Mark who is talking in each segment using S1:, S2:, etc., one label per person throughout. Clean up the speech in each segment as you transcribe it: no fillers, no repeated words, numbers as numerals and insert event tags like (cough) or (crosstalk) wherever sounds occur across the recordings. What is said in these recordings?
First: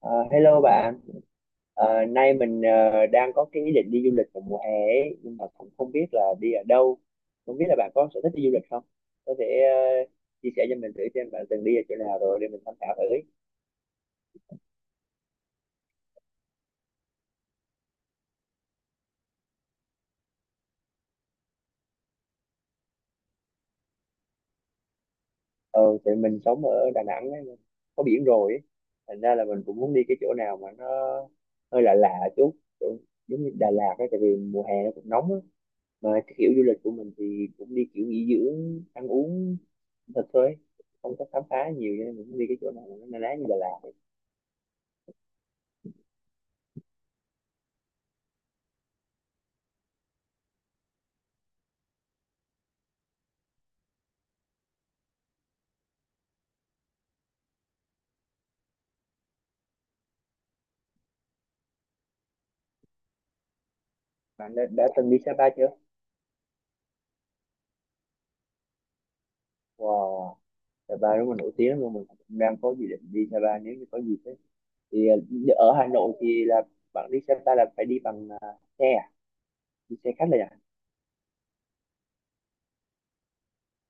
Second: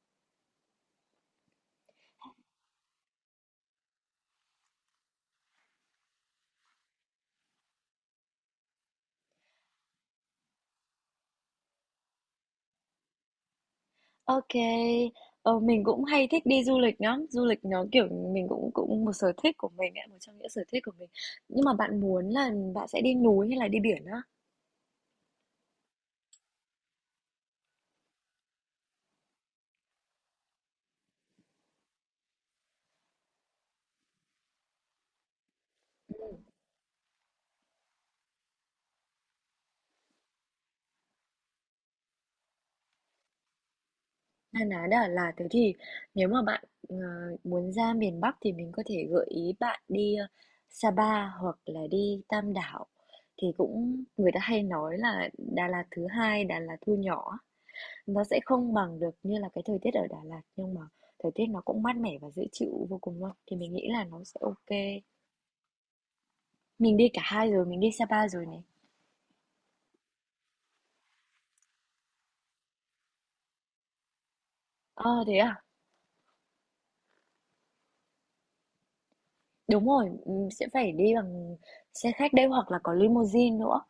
S1: Ờ, Hello bạn. Nay mình đang có cái ý định đi du lịch vào mùa hè ấy, nhưng mà cũng không biết là đi ở đâu. Không biết là bạn có sở thích đi du lịch không? Có thể ờ, chia sẻ cho mình thử xem bạn từng đi ở chỗ nào rồi để mình tham khảo thử.
S2: OK, mình cũng hay thích đi du lịch lắm, du lịch nó, kiểu, mình cũng cũng một sở thích của mình ấy, một trong những sở thích của mình. Nhưng mà bạn muốn là bạn sẽ đi núi hay là đi biển á?
S1: Ờ, thì mình sống ở Đà Nẵng ấy, có biển rồi ấy. Thành ra là mình cũng muốn đi cái chỗ nào mà nó hơi lạ lạ chút, chỗ giống như Đà Lạt ấy, tại vì mùa hè nó cũng nóng á. Mà cái kiểu du lịch của mình thì cũng đi kiểu nghỉ dưỡng ăn uống thật thôi, không có khám phá nhiều, cho nên mình cũng đi cái chỗ nào mà nó na ná như Đà Lạt ấy.
S2: Na ná đà là thế thì nếu mà bạn, muốn ra miền Bắc thì mình có thể gợi ý bạn đi, Sapa hoặc là đi Tam Đảo. Thì cũng người ta hay nói là Đà Lạt thứ hai, Đà Lạt thu nhỏ. Nó sẽ không bằng được như là cái thời tiết ở Đà Lạt, nhưng mà thời tiết nó cũng mát mẻ và dễ chịu vô cùng luôn, thì mình nghĩ là nó sẽ
S1: Bạn đã,
S2: OK.
S1: đã từng đi Sapa chưa?
S2: Mình đi cả hai rồi, mình đi Sapa rồi này.
S1: Wow, Sapa đúng là nổi tiếng luôn, mình cũng đang có dự định đi Sapa nếu như có dịp ấy. thì ờ,
S2: Ờ, thế à?
S1: Ở Hà Nội thì là bạn đi Sapa là phải đi bằng xe à?
S2: Đúng
S1: Đi
S2: rồi,
S1: xe khách là à?
S2: sẽ phải đi bằng xe khách đấy hoặc là có limousine nữa.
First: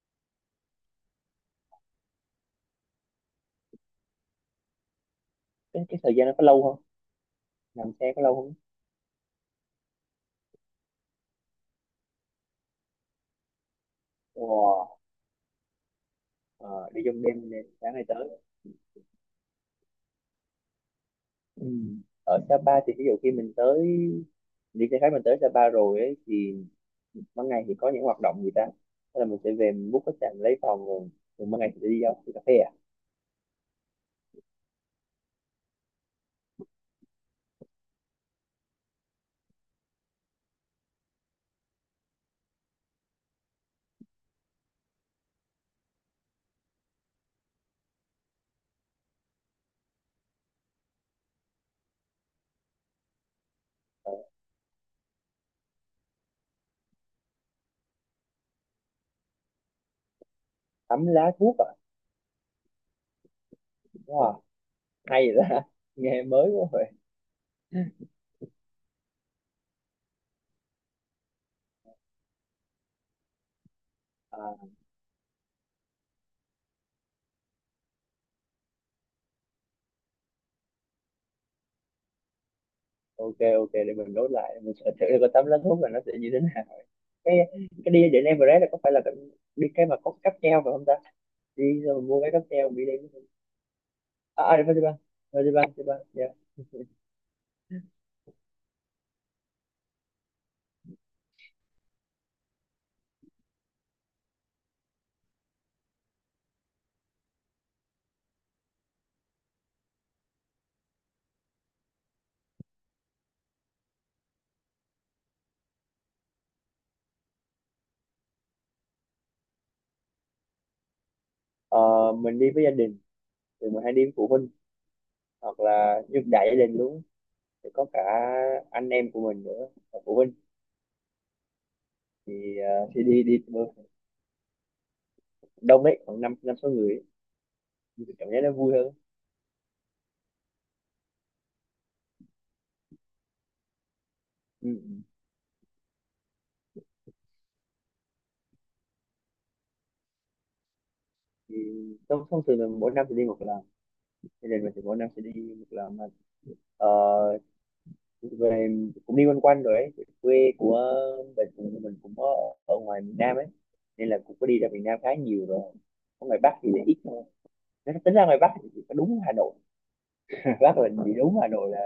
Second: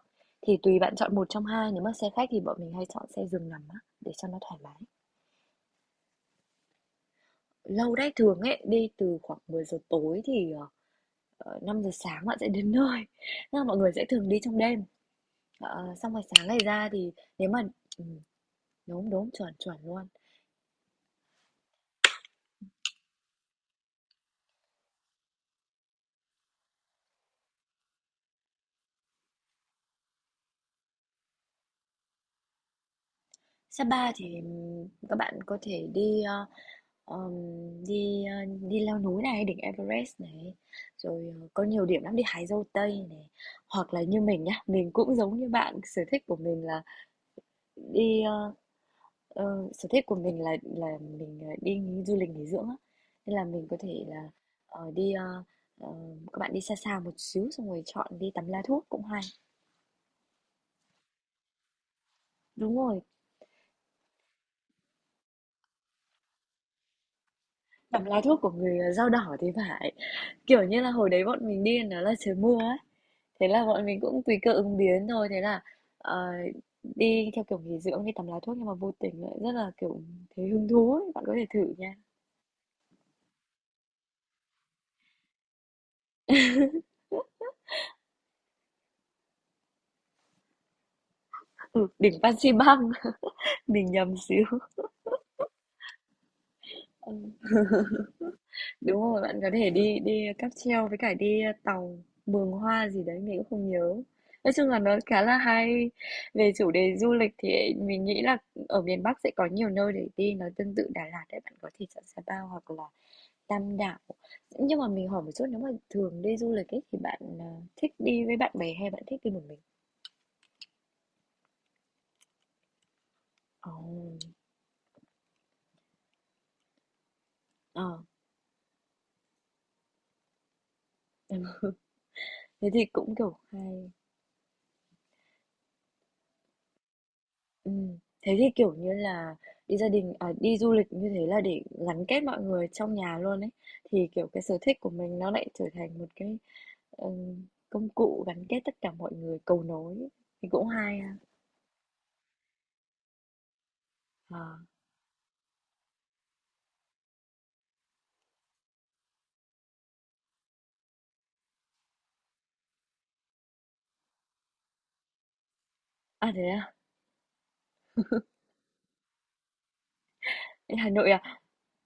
S2: Thì tùy bạn chọn một trong hai, nếu mà xe khách thì bọn mình hay chọn xe giường nằm á, để cho nó thoải mái.
S1: Cái thời gian nó có lâu không? Làm
S2: Lâu đấy,
S1: xe có lâu
S2: thường
S1: không?
S2: ấy, đi từ khoảng 10 giờ tối thì 5 giờ sáng bạn sẽ đến nơi. Nhưng mà mọi người sẽ thường đi trong đêm.
S1: Wow.
S2: Ờ, xong rồi sáng ngày ra
S1: Ờ, Đi
S2: thì
S1: trong
S2: nếu
S1: đêm
S2: mà
S1: này, sáng nay
S2: ừm,
S1: tới.
S2: đúng, đúng, chuẩn, chuẩn luôn.
S1: Ừ. Ở Sapa thì ví dụ khi mình tới, đi xe khách mình tới Sapa rồi ấy, thì ban ngày thì có những hoạt động gì ta? Thế là mình sẽ về mình book khách sạn lấy phòng rồi, rồi ban ngày thì đi đâu, đi cà phê à?
S2: Sapa thì các bạn có thể đi ờ, ờm, đi ờ, đi leo núi này, đỉnh Everest này, rồi có nhiều điểm lắm đi hái dâu tây này, hoặc là như mình nhá, mình cũng giống như bạn, sở thích của mình là đi ờ, sở thích của mình là mình đi du lịch nghỉ dưỡng á. Nên là mình có thể
S1: Ờ,
S2: là ờ, đi ờ, ờ, các bạn đi xa xa một xíu xong rồi chọn đi tắm lá thuốc cũng hay.
S1: tắm lá thuốc à?
S2: Đúng rồi,
S1: Wow, hay vậy ta (laughs) nghe mới quá rồi.
S2: tắm lá thuốc của người dao đỏ thì phải. Kiểu như là, hồi đấy bọn mình đi nó là trời mưa ấy, thế là bọn mình cũng tùy cơ
S1: À,
S2: ứng biến thôi, thế là, ờ, đi theo kiểu nghỉ dưỡng, đi tắm lá thuốc nhưng mà vô tình lại rất là, kiểu, thấy hứng thú ấy, bạn có thể thử nha.
S1: ok ok, để mình nốt lại mình sẽ thử coi tắm lá thuốc là nó sẽ như thế nào. cái cái đi đến Everest là có phải là cái, đi cái mà có cáp treo phải không ta? Đi
S2: Ừ,
S1: rồi
S2: đỉnh
S1: mua cái cáp treo
S2: Fansipan,
S1: đi đến.
S2: (laughs) mình nhầm xíu.
S1: À, đi Fansipan. Fansipan yeah. (laughs)
S2: Ừm, đúng rồi, bạn có thể đi đi cáp treo với cả đi tàu Mường Hoa gì đấy, mình cũng không nhớ. Nói chung là nó khá là hay. Về chủ đề du lịch thì mình nghĩ là ở miền Bắc sẽ có nhiều nơi để đi, nó tương tự Đà Lạt đấy, bạn có thể chọn Sapa hoặc là Tam Đảo. Nhưng mà mình hỏi một chút, nếu mà thường đi du lịch ấy, thì bạn, thích đi với bạn bè hay bạn thích đi một mình?
S1: Ờ, mình đi với gia đình, thì
S2: Ồ,
S1: mình hay đi với phụ huynh hoặc là như đại gia đình luôn, thì có cả
S2: ờ,
S1: anh em của mình nữa và phụ huynh.
S2: ừm, thế thì
S1: Thì
S2: cũng,
S1: đi
S2: kiểu,
S1: đi
S2: hay.
S1: đông ấy, khoảng năm năm sáu người ấy. Thì cảm
S2: Thế
S1: giác
S2: thì,
S1: nó vui
S2: kiểu như
S1: hơn.
S2: là, đi gia đình à, đi du lịch như thế là để gắn kết mọi người trong nhà luôn ấy, thì, kiểu, cái sở
S1: Ừ.
S2: thích của
S1: Ừ.
S2: mình nó lại trở thành một cái, công cụ gắn kết tất cả mọi người, cầu nối, thì cũng hay ha.
S1: Thì thông thông thường là mỗi năm thì đi một lần,
S2: Ờ,
S1: thì lần mình thì mỗi năm sẽ đi một lần mà. ờ, Về cũng đi quanh quanh rồi ấy. Quê của mình cũng, mình cũng có ở ngoài miền Nam ấy, nên là cũng có đi ra miền Nam khá nhiều rồi, ở
S2: à,
S1: ngoài
S2: thế
S1: Bắc thì
S2: à?
S1: lại ít thôi. Nếu tính ra ngoài Bắc thì chỉ có đúng Hà Nội. (laughs)
S2: Ở
S1: Bắc là
S2: Hà Nội
S1: chỉ
S2: à?
S1: đúng Hà Nội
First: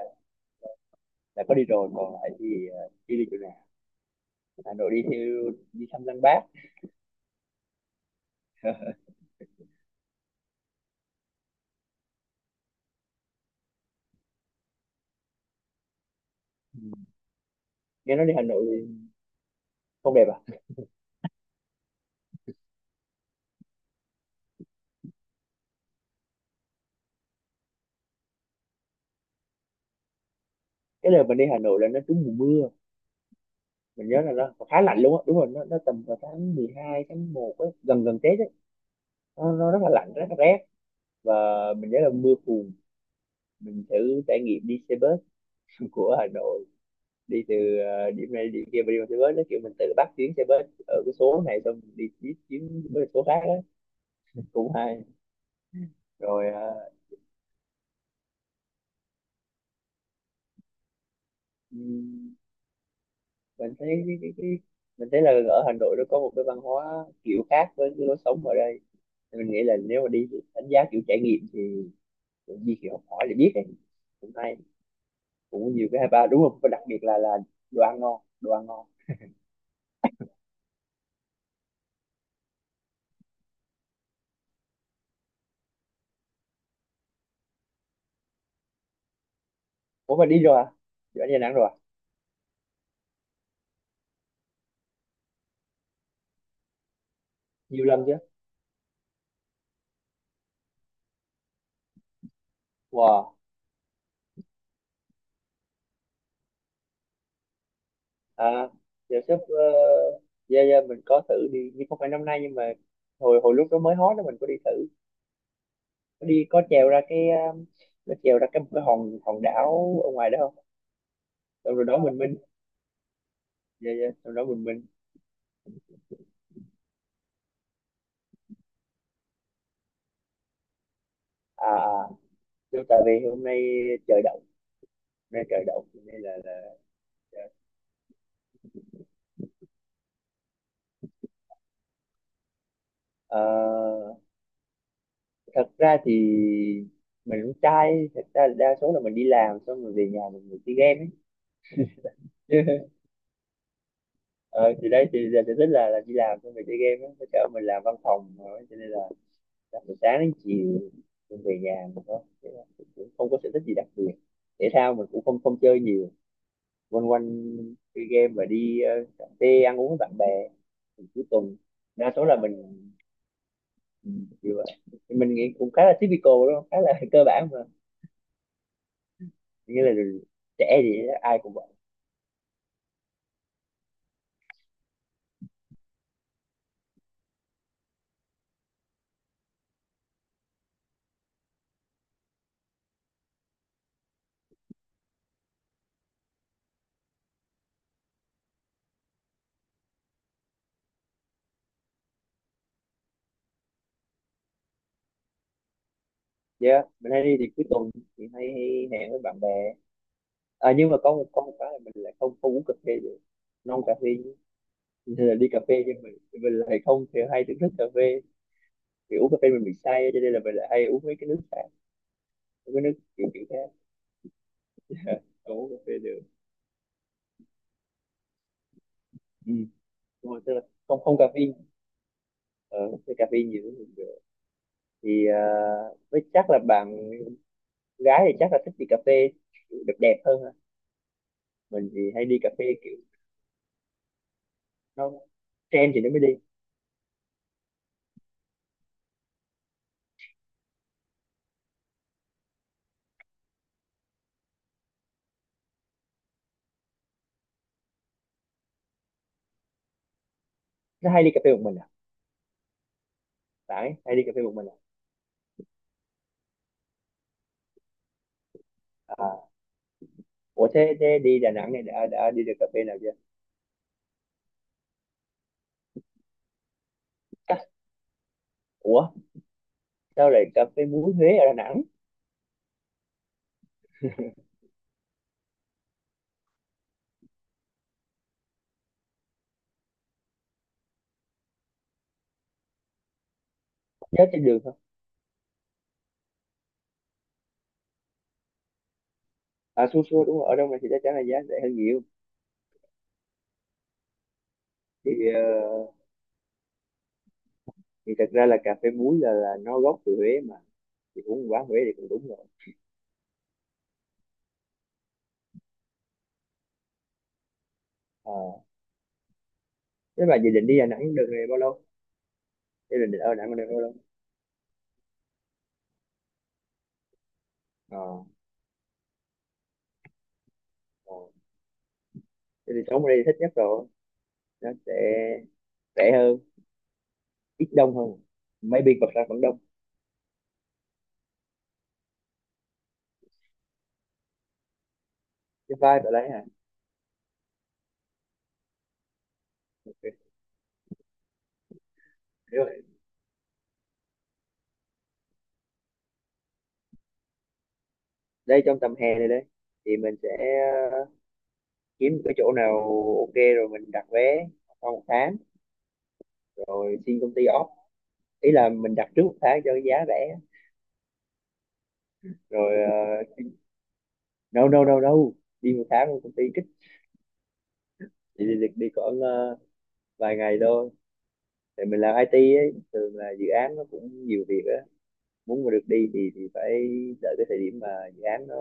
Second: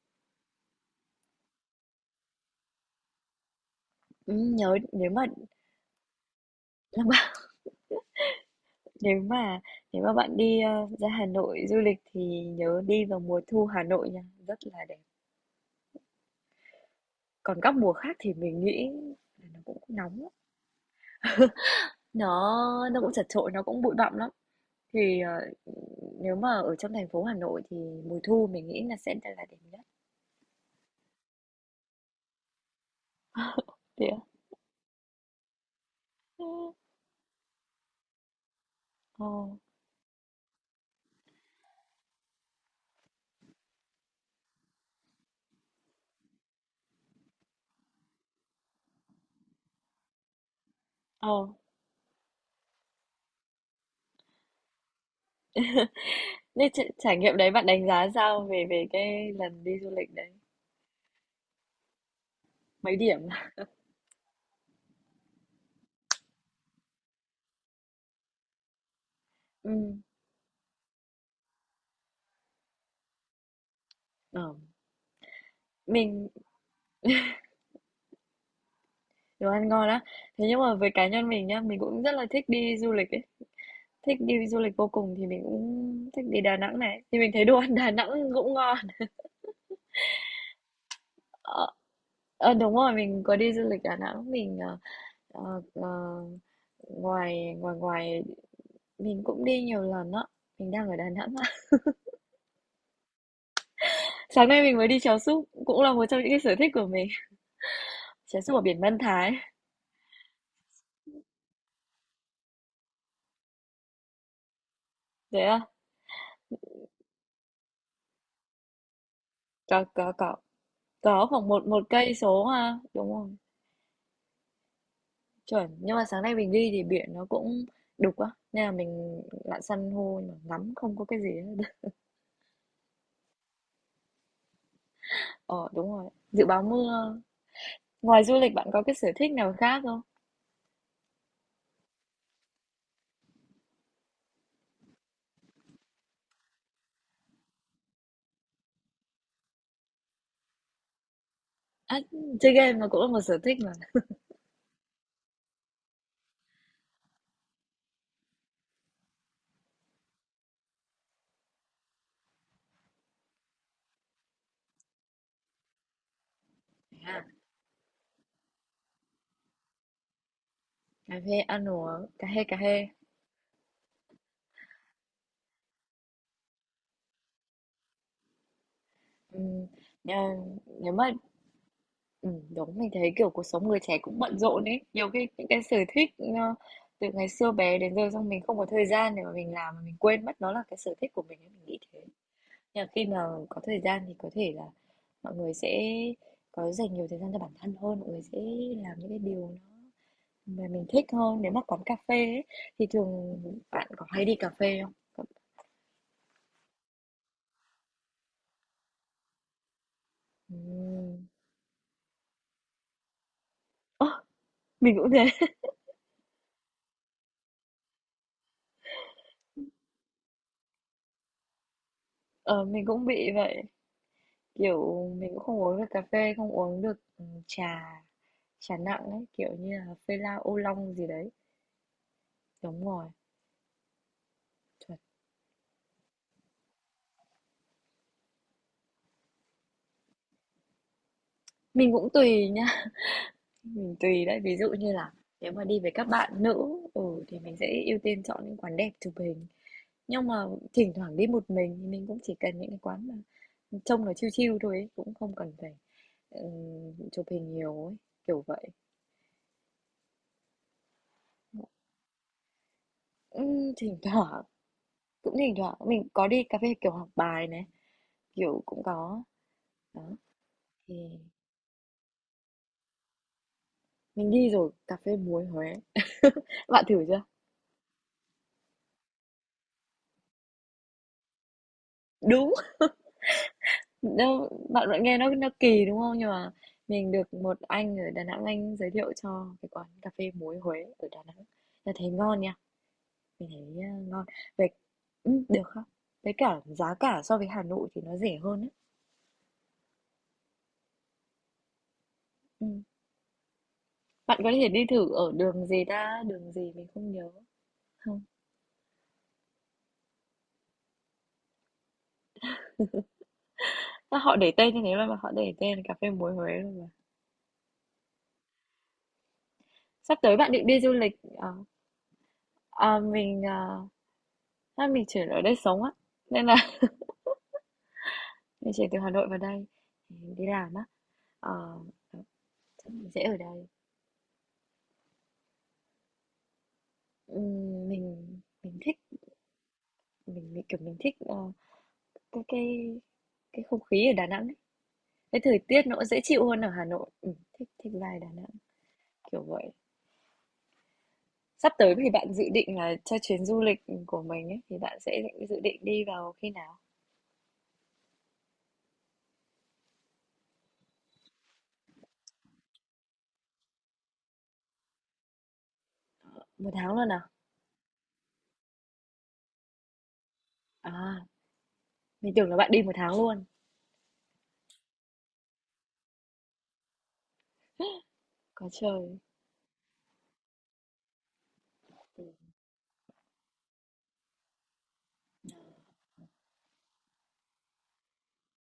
S1: là có đi rồi, còn lại thì đi đi chỗ nào. Hà
S2: Nhớ
S1: Nội đi
S2: nếu mà
S1: theo đi thăm Lăng Bác.
S2: (laughs) Nếu mà nếu mà bạn đi, ra Hà Nội du lịch thì nhớ đi vào mùa thu Hà Nội nha, rất là đẹp.
S1: Ừ.
S2: Còn các mùa khác
S1: Nghe nói đi
S2: thì
S1: Hà
S2: mình
S1: Nội
S2: nghĩ
S1: thì
S2: là nó cũng
S1: không
S2: nóng
S1: đẹp
S2: lắm,
S1: à?
S2: nó nó cũng chật chội, nó cũng bụi bặm lắm. Thì, nếu mà ở trong thành phố Hà Nội thì mùa thu mình nghĩ là sẽ là đẹp nhất.
S1: Cái đợt mình đi Hà Nội là nó trúng mùa mưa,
S2: Thế
S1: mình
S2: á?
S1: nhớ là nó khá lạnh luôn á, đúng rồi, nó tầm vào tháng mười
S2: Ưm,
S1: hai tháng một á, gần gần Tết ấy.
S2: ờ,
S1: Nó rất là lạnh, rất là rét, và mình nhớ là mưa phùn. Mình thử trải nghiệm đi xe bus (laughs) của Hà Nội, đi từ điểm này điểm kia mà đi bằng xe bus, nó kiểu mình tự bắt chuyến xe bus ở cái số
S2: ờ.
S1: này xong mình đi tiếp chuyến với số khác á. Cũng hay. rồi
S2: Thế
S1: ờ,
S2: trải nghiệm đấy bạn đánh giá sao về về cái lần đi du lịch đấy?
S1: ừm,
S2: Mấy điểm? (laughs)
S1: mình thấy cái, mình thấy là ở Hà Nội nó có một cái văn hóa kiểu khác với cái lối sống ở đây. Thì mình nghĩ
S2: Ừ,
S1: là nếu mà đi thì đánh giá kiểu trải nghiệm thì tự nhiên thì học hỏi là biết ấy, cũng
S2: ờ,
S1: hay, cũng nhiều cái hay ba
S2: mình
S1: đúng không, và đặc biệt là đồ ăn ngon, đồ ăn ngon.
S2: đồ ăn ngon á. Thế nhưng mà với cá nhân mình nhá, mình cũng rất là thích đi du lịch ấy. Thích đi du lịch vô cùng thì mình cũng thích đi Đà Nẵng này, thì mình thấy đồ ăn Đà Nẵng cũng ngon.
S1: Ủa mà đi rồi à, đi ở Đà Nẵng
S2: Ờ,
S1: rồi à?
S2: đúng rồi, mình có đi du lịch Đà Nẵng, mình, ờ, ờ, ngoài ngoài
S1: Nhiều lần chưa?
S2: ngoài mình cũng đi nhiều lần á. Mình đang ở Đà Nẵng á.
S1: Wow.
S2: (laughs) Sáng nay mình mới đi chèo súp, cũng là một trong những cái sở thích của mình. Chèo súp ở
S1: À,
S2: biển Mân
S1: giờ
S2: Thái.
S1: sắp dạ dạ mình có thử đi nhưng không phải năm nay, nhưng mà hồi hồi lúc đó mới hot đó mình có đi thử.
S2: Thế à?
S1: Có đi, có trèo ra cái nó trèo ra cái một cái hòn hòn
S2: Có
S1: đảo ở
S2: có
S1: ngoài
S2: có
S1: đó không?
S2: có khoảng một
S1: Xong
S2: một
S1: rồi đó
S2: cây
S1: mình minh,
S2: số ha, đúng không?
S1: dạ dạ xong đó mình minh.
S2: Chuẩn, nhưng mà sáng nay mình đi thì biển nó cũng đục á, nên là mình lặn san hô nhưng mà ngắm không có cái gì
S1: à
S2: hết.
S1: à đúng tại vì hôm nay trời đậu, hôm nay trời
S2: Ờ,
S1: đậu
S2: đúng
S1: cho
S2: rồi.
S1: nên là
S2: Dự báo mưa. Ngoài du lịch bạn có cái sở thích nào khác không?
S1: ờ, thật ra thì mình cũng trai, thật ra là đa số là mình đi làm xong rồi về nhà mình ngồi chơi game
S2: À, chơi game
S1: ấy.
S2: mà cũng là một sở thích mà.
S1: (laughs) Ờ, thì đấy, thì giờ sở thích là đi làm xong rồi chơi game ấy, cho mình làm văn phòng mà, cho nên là làm từ sáng đến chiều, mình về nhà mình có, thế là mình cũng không có sở thích gì đặc biệt. Thể thao mình cũng không không chơi nhiều. Quanh
S2: À,
S1: quanh chơi game và đi cà phê ăn uống với bạn bè thì
S2: cà
S1: cuối
S2: phê
S1: tuần.
S2: ăn uống,
S1: Đa số
S2: cà
S1: là
S2: phê cà
S1: mình
S2: phê.
S1: mình kiểu vậy. Thì mình nghĩ cũng khá là typical đúng không, khá là (laughs) cơ bản mà,
S2: Ừm,
S1: nghĩa là
S2: à,
S1: trẻ
S2: nếu
S1: thì
S2: mà
S1: ai cũng.
S2: ừ, đúng mình thấy kiểu cuộc sống người trẻ cũng bận rộn ấy. Nhiều khi những cái sở thích từ ngày xưa bé đến giờ xong mình không có thời gian để mà mình làm mà mình quên mất nó là cái sở thích của mình ấy, mình nghĩ thế. Nhưng mà khi mà có thời gian thì có thể là mọi người sẽ có dành nhiều thời gian cho bản thân hơn, mọi người sẽ làm những cái điều nó mà mình thích hơn. Nếu mà quán cà phê ấy, thì thường bạn có hay đi cà phê không?
S1: Dạ, mình hay đi thì cuối tuần thì hay hẹn với bạn bè. À, nhưng mà có một,
S2: Ừm.
S1: có một cái là mình lại không không uống cà phê được. Non cà
S2: Ơ,
S1: phê,
S2: mình cũng
S1: nên là
S2: thế.
S1: đi cà phê nhưng mình lại không thì hay thưởng thức cà phê. Thì uống cà phê mình bị say, cho nên là mình lại hay uống mấy cái nước khác,
S2: Ờ,
S1: uống cái
S2: mình
S1: nước
S2: cũng
S1: kiểu
S2: bị
S1: kiểu
S2: vậy.
S1: khác,
S2: Kiểu mình cũng
S1: không
S2: không
S1: uống
S2: uống
S1: cà
S2: được
S1: phê
S2: cà
S1: được.
S2: phê, không uống được trà, trà nặng ấy,
S1: Ừ.
S2: kiểu như là phê
S1: Đúng
S2: la
S1: rồi, tức
S2: ô
S1: là
S2: long
S1: không
S2: gì
S1: không cà
S2: đấy.
S1: phê. Ờ,
S2: Đúng rồi.
S1: cái cà phê nhiều cũng không được.
S2: Chuẩn.
S1: Thì à, với chắc là bạn gái thì chắc là thích đi cà phê kiểu đẹp đẹp hơn ha. Mình
S2: Mình
S1: thì
S2: cũng
S1: hay đi
S2: tùy
S1: cà phê
S2: nhá.
S1: kiểu
S2: Mình tùy đấy. Ví dụ như
S1: nó
S2: là nếu mà đi với
S1: trend thì
S2: các
S1: nó mới đi.
S2: bạn nữ, ừ thì mình sẽ ưu tiên chọn những quán đẹp chụp hình. Nhưng mà thỉnh thoảng đi một mình thì mình cũng chỉ cần những cái quán mà trông nó chill chill thôi ấy, cũng không cần phải ừ, chụp hình nhiều ấy, kiểu vậy.
S1: Nó hay đi cà phê một mình à? Bạn ấy
S2: Thỉnh (laughs)
S1: hay đi cà
S2: thoảng,
S1: phê một mình.
S2: cũng thỉnh thoảng mình có đi cà phê kiểu học bài này, kiểu cũng có
S1: À,
S2: đó.
S1: ủa thế, thế
S2: Thì
S1: đi Đà Nẵng này đã đi được cà phê nào chưa?
S2: mình đi rồi cà phê muối Huế, bạn thử chưa?
S1: Cà, ủa sao lại cà phê muối Huế ở Đà Nẵng?
S2: Đúng đâu, bạn vẫn nghe nó kỳ đúng không, nhưng mà mình được một anh ở Đà Nẵng, anh giới thiệu cho cái quán cà phê muối Huế ở Đà Nẵng, là thấy ngon nha, mình thấy ngon
S1: Giá trên đường
S2: về,
S1: không?
S2: được không, với cả giá cả so với Hà Nội thì nó rẻ hơn ấy.
S1: À xua xua đúng rồi, ở đâu này thì chắc chắn là giá rẻ hơn nhiều.
S2: Ừ. Bạn có thể đi
S1: Thì
S2: thử ở đường gì ta? Đường gì mình không nhớ.
S1: thì
S2: Hông,
S1: thật ra là cà phê muối là nó gốc từ Huế mà, thì uống quán Huế thì cũng đúng rồi.
S2: sao họ để tên như thế luôn mà họ để tên là cà phê muối Huế luôn mà.
S1: Ờ,
S2: Sắp
S1: thế
S2: tới
S1: mà dự
S2: bạn định
S1: định đi
S2: đi
S1: Đà
S2: du lịch,
S1: Nẵng được này bao lâu? Thế
S2: ờ,
S1: định ở Đà
S2: mình,
S1: Nẵng được
S2: ờ,
S1: bao lâu?
S2: chắc mình chuyển ở đây sống á, nên là (laughs)
S1: Ờ,
S2: mình chuyển từ Hà Nội vào đây, mình đi làm á,
S1: ờ.
S2: ờ, ờ,
S1: Thế thì
S2: chắc
S1: sống ở
S2: mình sẽ
S1: đây
S2: ở
S1: thích nhất
S2: đây.
S1: rồi. Nó sẽ rẻ hơn, ít
S2: Ừm,
S1: đông hơn.
S2: mình mình
S1: Maybe
S2: thích
S1: còn ra vẫn đông.
S2: mình, kiểu, mình thích, cái cái không khí ở Đà Nẵng ấy, cái thời
S1: Cái
S2: tiết nó cũng
S1: vibe ở
S2: dễ
S1: đấy hả?
S2: chịu hơn ở Hà Nội, thích thích vibe Đà Nẵng, kiểu vậy.
S1: Ok,
S2: Sắp tới thì bạn dự
S1: hiểu
S2: định
S1: rồi.
S2: là cho chuyến du lịch của mình ấy, thì bạn sẽ định dự định đi vào khi nào?
S1: Đây trong tầm hè này đây thì mình sẽ kiếm một cái chỗ nào ok rồi mình đặt vé sau một tháng,
S2: 1 tháng
S1: rồi
S2: luôn
S1: xin
S2: à?
S1: công ty off, ý là mình đặt trước một tháng cho cái giá rẻ.
S2: À, mình tưởng là bạn
S1: Rồi
S2: đi 1 tháng
S1: uh,
S2: luôn.
S1: no no no no, đi một tháng rồi công ty kích. đi đi, đi,
S2: Có
S1: đi
S2: trời.
S1: khoảng vài ngày thôi. Tại mình làm IT ấy, thường là dự án nó cũng nhiều việc á, muốn mà được đi thì phải đợi cái thời điểm mà dự án nó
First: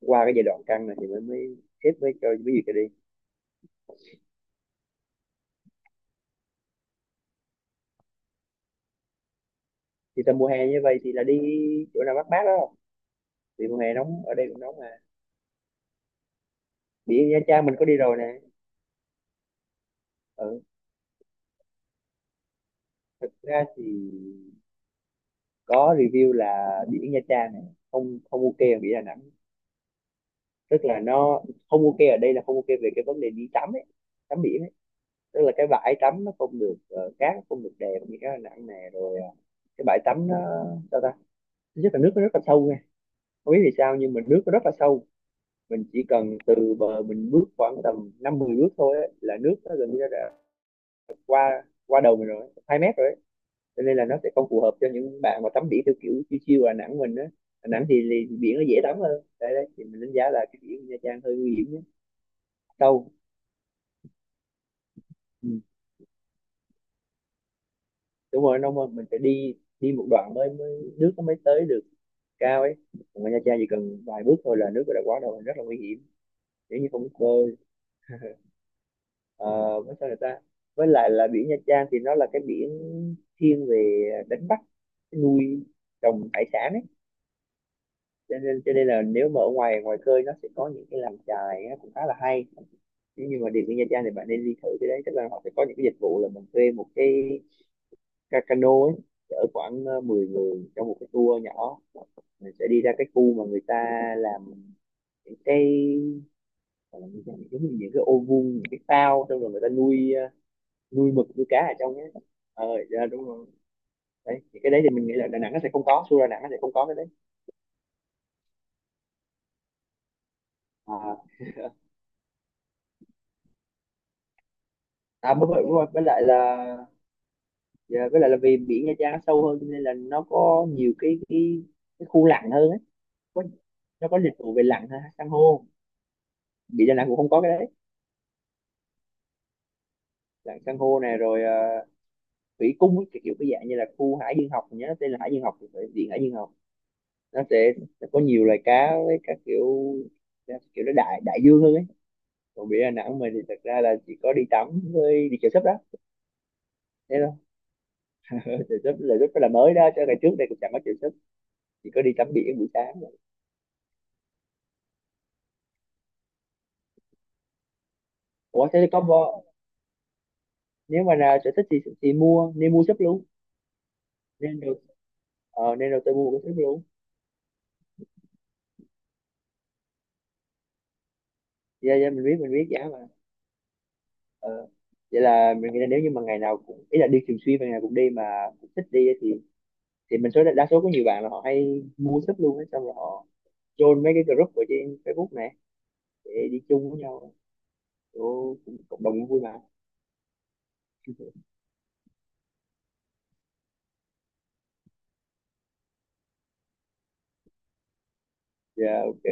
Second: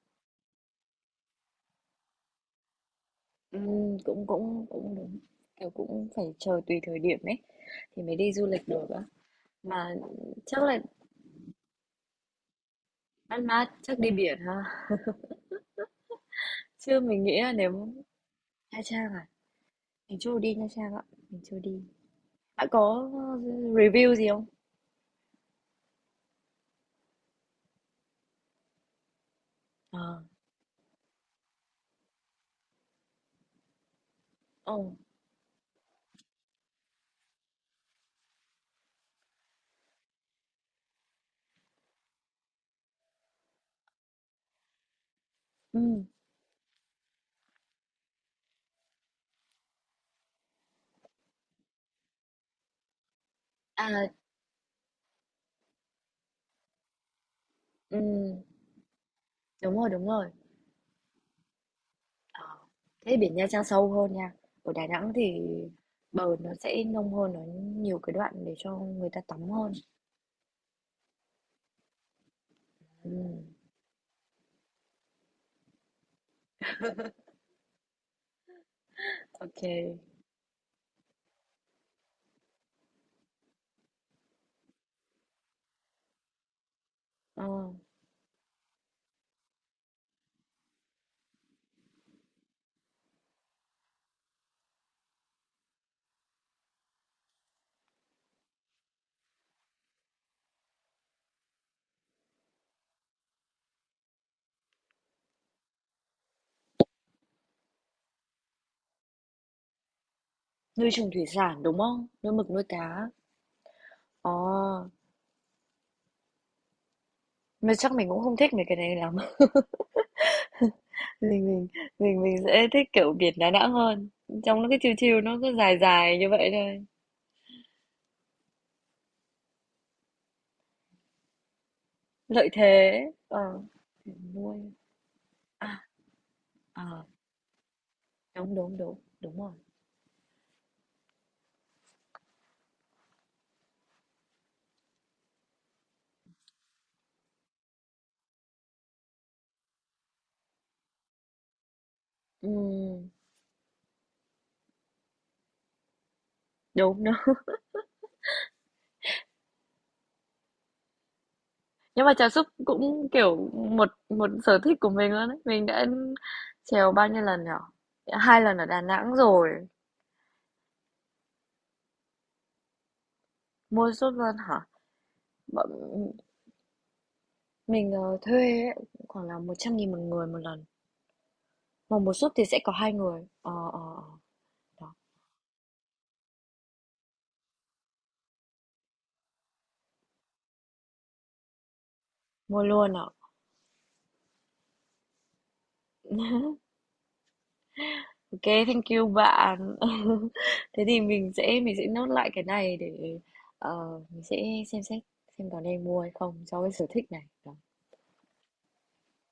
S1: qua cái giai đoạn căng này thì mới mới xếp mới cho cái gì cho đi.
S2: Cũng cũng cũng đúng, kiểu, cũng phải chờ tùy thời điểm ấy, thì mới đi du lịch được á. Mà
S1: Thì tầm mùa
S2: chắc
S1: hè
S2: là
S1: như vậy thì là đi chỗ nào mát mát đó không?
S2: Mát
S1: Thì
S2: Mát
S1: mùa hè
S2: chắc đi
S1: nóng, ở
S2: biển
S1: đây cũng
S2: ha?
S1: nóng mà.
S2: Chứ mình
S1: Biển Nha
S2: nghĩ là
S1: Trang mình có
S2: nếu
S1: đi rồi nè.
S2: Nha Trang à? Mình chưa đi Nha
S1: Ừ,
S2: Trang ạ, mình chưa đi. Bạn có
S1: thực ra thì
S2: review gì không?
S1: có review là biển Nha Trang này không không ok, ở biển Đà Nẵng,
S2: Ờ,
S1: tức là nó không ok ở đây là không ok về cái vấn đề đi tắm ấy, tắm biển ấy.
S2: ờ,
S1: Tức là cái bãi tắm nó không được cát nó không được đẹp như cái Đà Nẵng này, rồi cái bãi tắm nó sao ta, thứ nhất là nước nó rất là sâu nha, không biết vì sao nhưng mà nước nó rất là sâu. Mình chỉ
S2: ừm,
S1: cần từ bờ mình bước khoảng tầm năm mười bước thôi ấy, là nước nó gần như đã qua qua đầu mình rồi, 2 mét rồi. Cho nên là
S2: à,
S1: nó sẽ không phù hợp cho những bạn mà tắm biển theo kiểu chiêu chiêu Đà Nẵng mình á. Đà Nẵng thì
S2: ừm,
S1: biển nó dễ tắm hơn, đấy đấy
S2: đúng
S1: thì
S2: rồi,
S1: mình
S2: đúng
S1: đánh giá
S2: rồi.
S1: là cái biển Nha Trang hơi nguy hiểm nhé.
S2: Ờ,
S1: Sâu.
S2: thế biển Nha Trang sâu hơn nha. Ở Đà Nẵng thì
S1: Ừ.
S2: bờ nó sẽ nông hơn, nó nhiều cái đoạn
S1: Đúng
S2: để
S1: rồi, nó
S2: cho
S1: mà mình
S2: người
S1: phải
S2: ta tắm
S1: đi,
S2: hơn.
S1: đi một đoạn mới nước nó mới tới được cao ấy.
S2: Ừ,
S1: Còn ở Nha Trang chỉ cần vài bước thôi là nước đã quá đầu, rất là nguy hiểm nếu như không biết bơi. À, với
S2: ok.
S1: sao người ta, với lại là biển Nha Trang thì nó là cái biển thiên về đánh bắt, nuôi trồng hải sản ấy,
S2: Ờ,
S1: cho nên là nếu mà ở ngoài ngoài khơi nó sẽ có những cái làm chài nó cũng khá là hay. Nếu như mà đi với Nha Trang thì bạn nên đi thử cái đấy, tức là họ sẽ có những cái dịch vụ là mình thuê một cái cano ấy, chở khoảng 10 người trong một cái tour nhỏ, mình sẽ đi ra cái khu mà người ta làm những cái, gọi là những cái giống như những cái ô vuông, những cái phao xong rồi người ta nuôi
S2: nuôi trồng
S1: nuôi
S2: thủy
S1: mực nuôi cá
S2: sản
S1: ở
S2: đúng
S1: trong
S2: không?
S1: ấy.
S2: Nuôi mực nuôi
S1: Ờ dạ,
S2: cá.
S1: đúng rồi.
S2: Ờ,
S1: Đấy thì cái đấy thì mình nghĩ là Đà Nẵng nó sẽ không có, Xu Đà Nẵng nó sẽ không có cái đấy.
S2: mà chắc mình cũng không thích mấy cái này lắm. (laughs)
S1: à,
S2: Mình mình mình sẽ thích kiểu biển Đà Nẵng hơn. Trong nó cái chiều chiều
S1: à
S2: nó
S1: đúng
S2: cứ
S1: rồi đúng
S2: dài
S1: rồi, với
S2: dài
S1: lại
S2: như vậy
S1: là,
S2: thôi.
S1: dạ, với lại là vì biển Nha Trang nó sâu hơn, cho nên là nó có nhiều cái khu
S2: Lợi
S1: lặn hơn ấy.
S2: thế. Ờ,
S1: Có, nó có dịch vụ
S2: nuôi.
S1: về lặn ha, san hô.
S2: À,
S1: Biển Đà
S2: à,
S1: Nẵng cũng không có cái đấy.
S2: đúng đúng đúng đúng rồi.
S1: Lặn san hô này rồi thủy cung ấy, kiểu kiểu cái dạng như là khu hải dương học, mình nhớ nó tên là hải dương học thì phải, biển hải dương học. Nó sẽ có nhiều loài cá với các kiểu, kiểu nó đại đại dương hơn ấy.
S2: Ừ,
S1: Còn biển Đà Nẵng mình thì thật ra là chỉ có đi tắm với đi chèo súp đó.
S2: đúng đúng.
S1: Thế thôi. (laughs) Chèo súp là rất là mới đó, cho ngày trước đây cũng chẳng có chèo súp, chỉ có
S2: Nhưng
S1: đi
S2: mà
S1: tắm
S2: chèo súp
S1: biển buổi sáng.
S2: cũng kiểu một một sở thích của mình luôn ấy, mình đã chèo bao nhiêu lần nhở? 2 lần ở
S1: Ủa thế
S2: Đà
S1: thì có
S2: Nẵng rồi.
S1: nếu mà nào sở thích thì mua, nên mua sấp luôn,
S2: Mua súp luôn
S1: nên
S2: hả?
S1: được.
S2: Bọn,
S1: Ờ, nên đầu tư mua một cái sấp luôn.
S2: mình thuê ấy, khoảng là 100.000 một người một lần,
S1: Dạ
S2: mà
S1: dạ
S2: một
S1: mình
S2: súp
S1: biết,
S2: thì
S1: mình
S2: sẽ
S1: biết
S2: có
S1: giá
S2: hai
S1: mà.
S2: người
S1: Ờ.
S2: đó.
S1: Vậy là mình nghĩ là nếu như mà ngày nào cũng, ý là đi thường xuyên và ngày nào cũng đi mà cũng thích đi ấy, thì mình số đa số có nhiều bạn là họ hay mua sấp luôn
S2: Mua
S1: ấy, xong rồi
S2: luôn ạ.
S1: họ join mấy cái group ở trên Facebook này để đi chung với nhau.
S2: Ok,
S1: Ồ, cũng
S2: thank
S1: cộng
S2: you
S1: đồng cũng vui mà.
S2: bạn. (laughs) Thế thì mình
S1: (laughs)
S2: sẽ nốt lại cái này để mình sẽ xem xét xem có nên mua hay không cho cái sở thích này đó.
S1: Dạ ok.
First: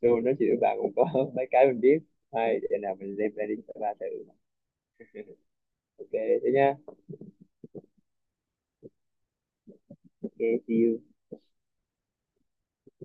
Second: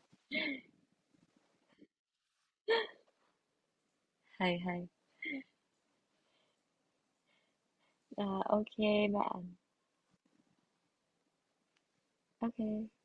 S1: Luôn nói chuyện với bạn cũng có (laughs) mấy cái mình biết hay, để nào mình lên plan đi ba thử.
S2: Hay hay.
S1: (laughs) Ok thế nha.
S2: Ờ, ok bạn.
S1: Ok, see you.
S2: Ok.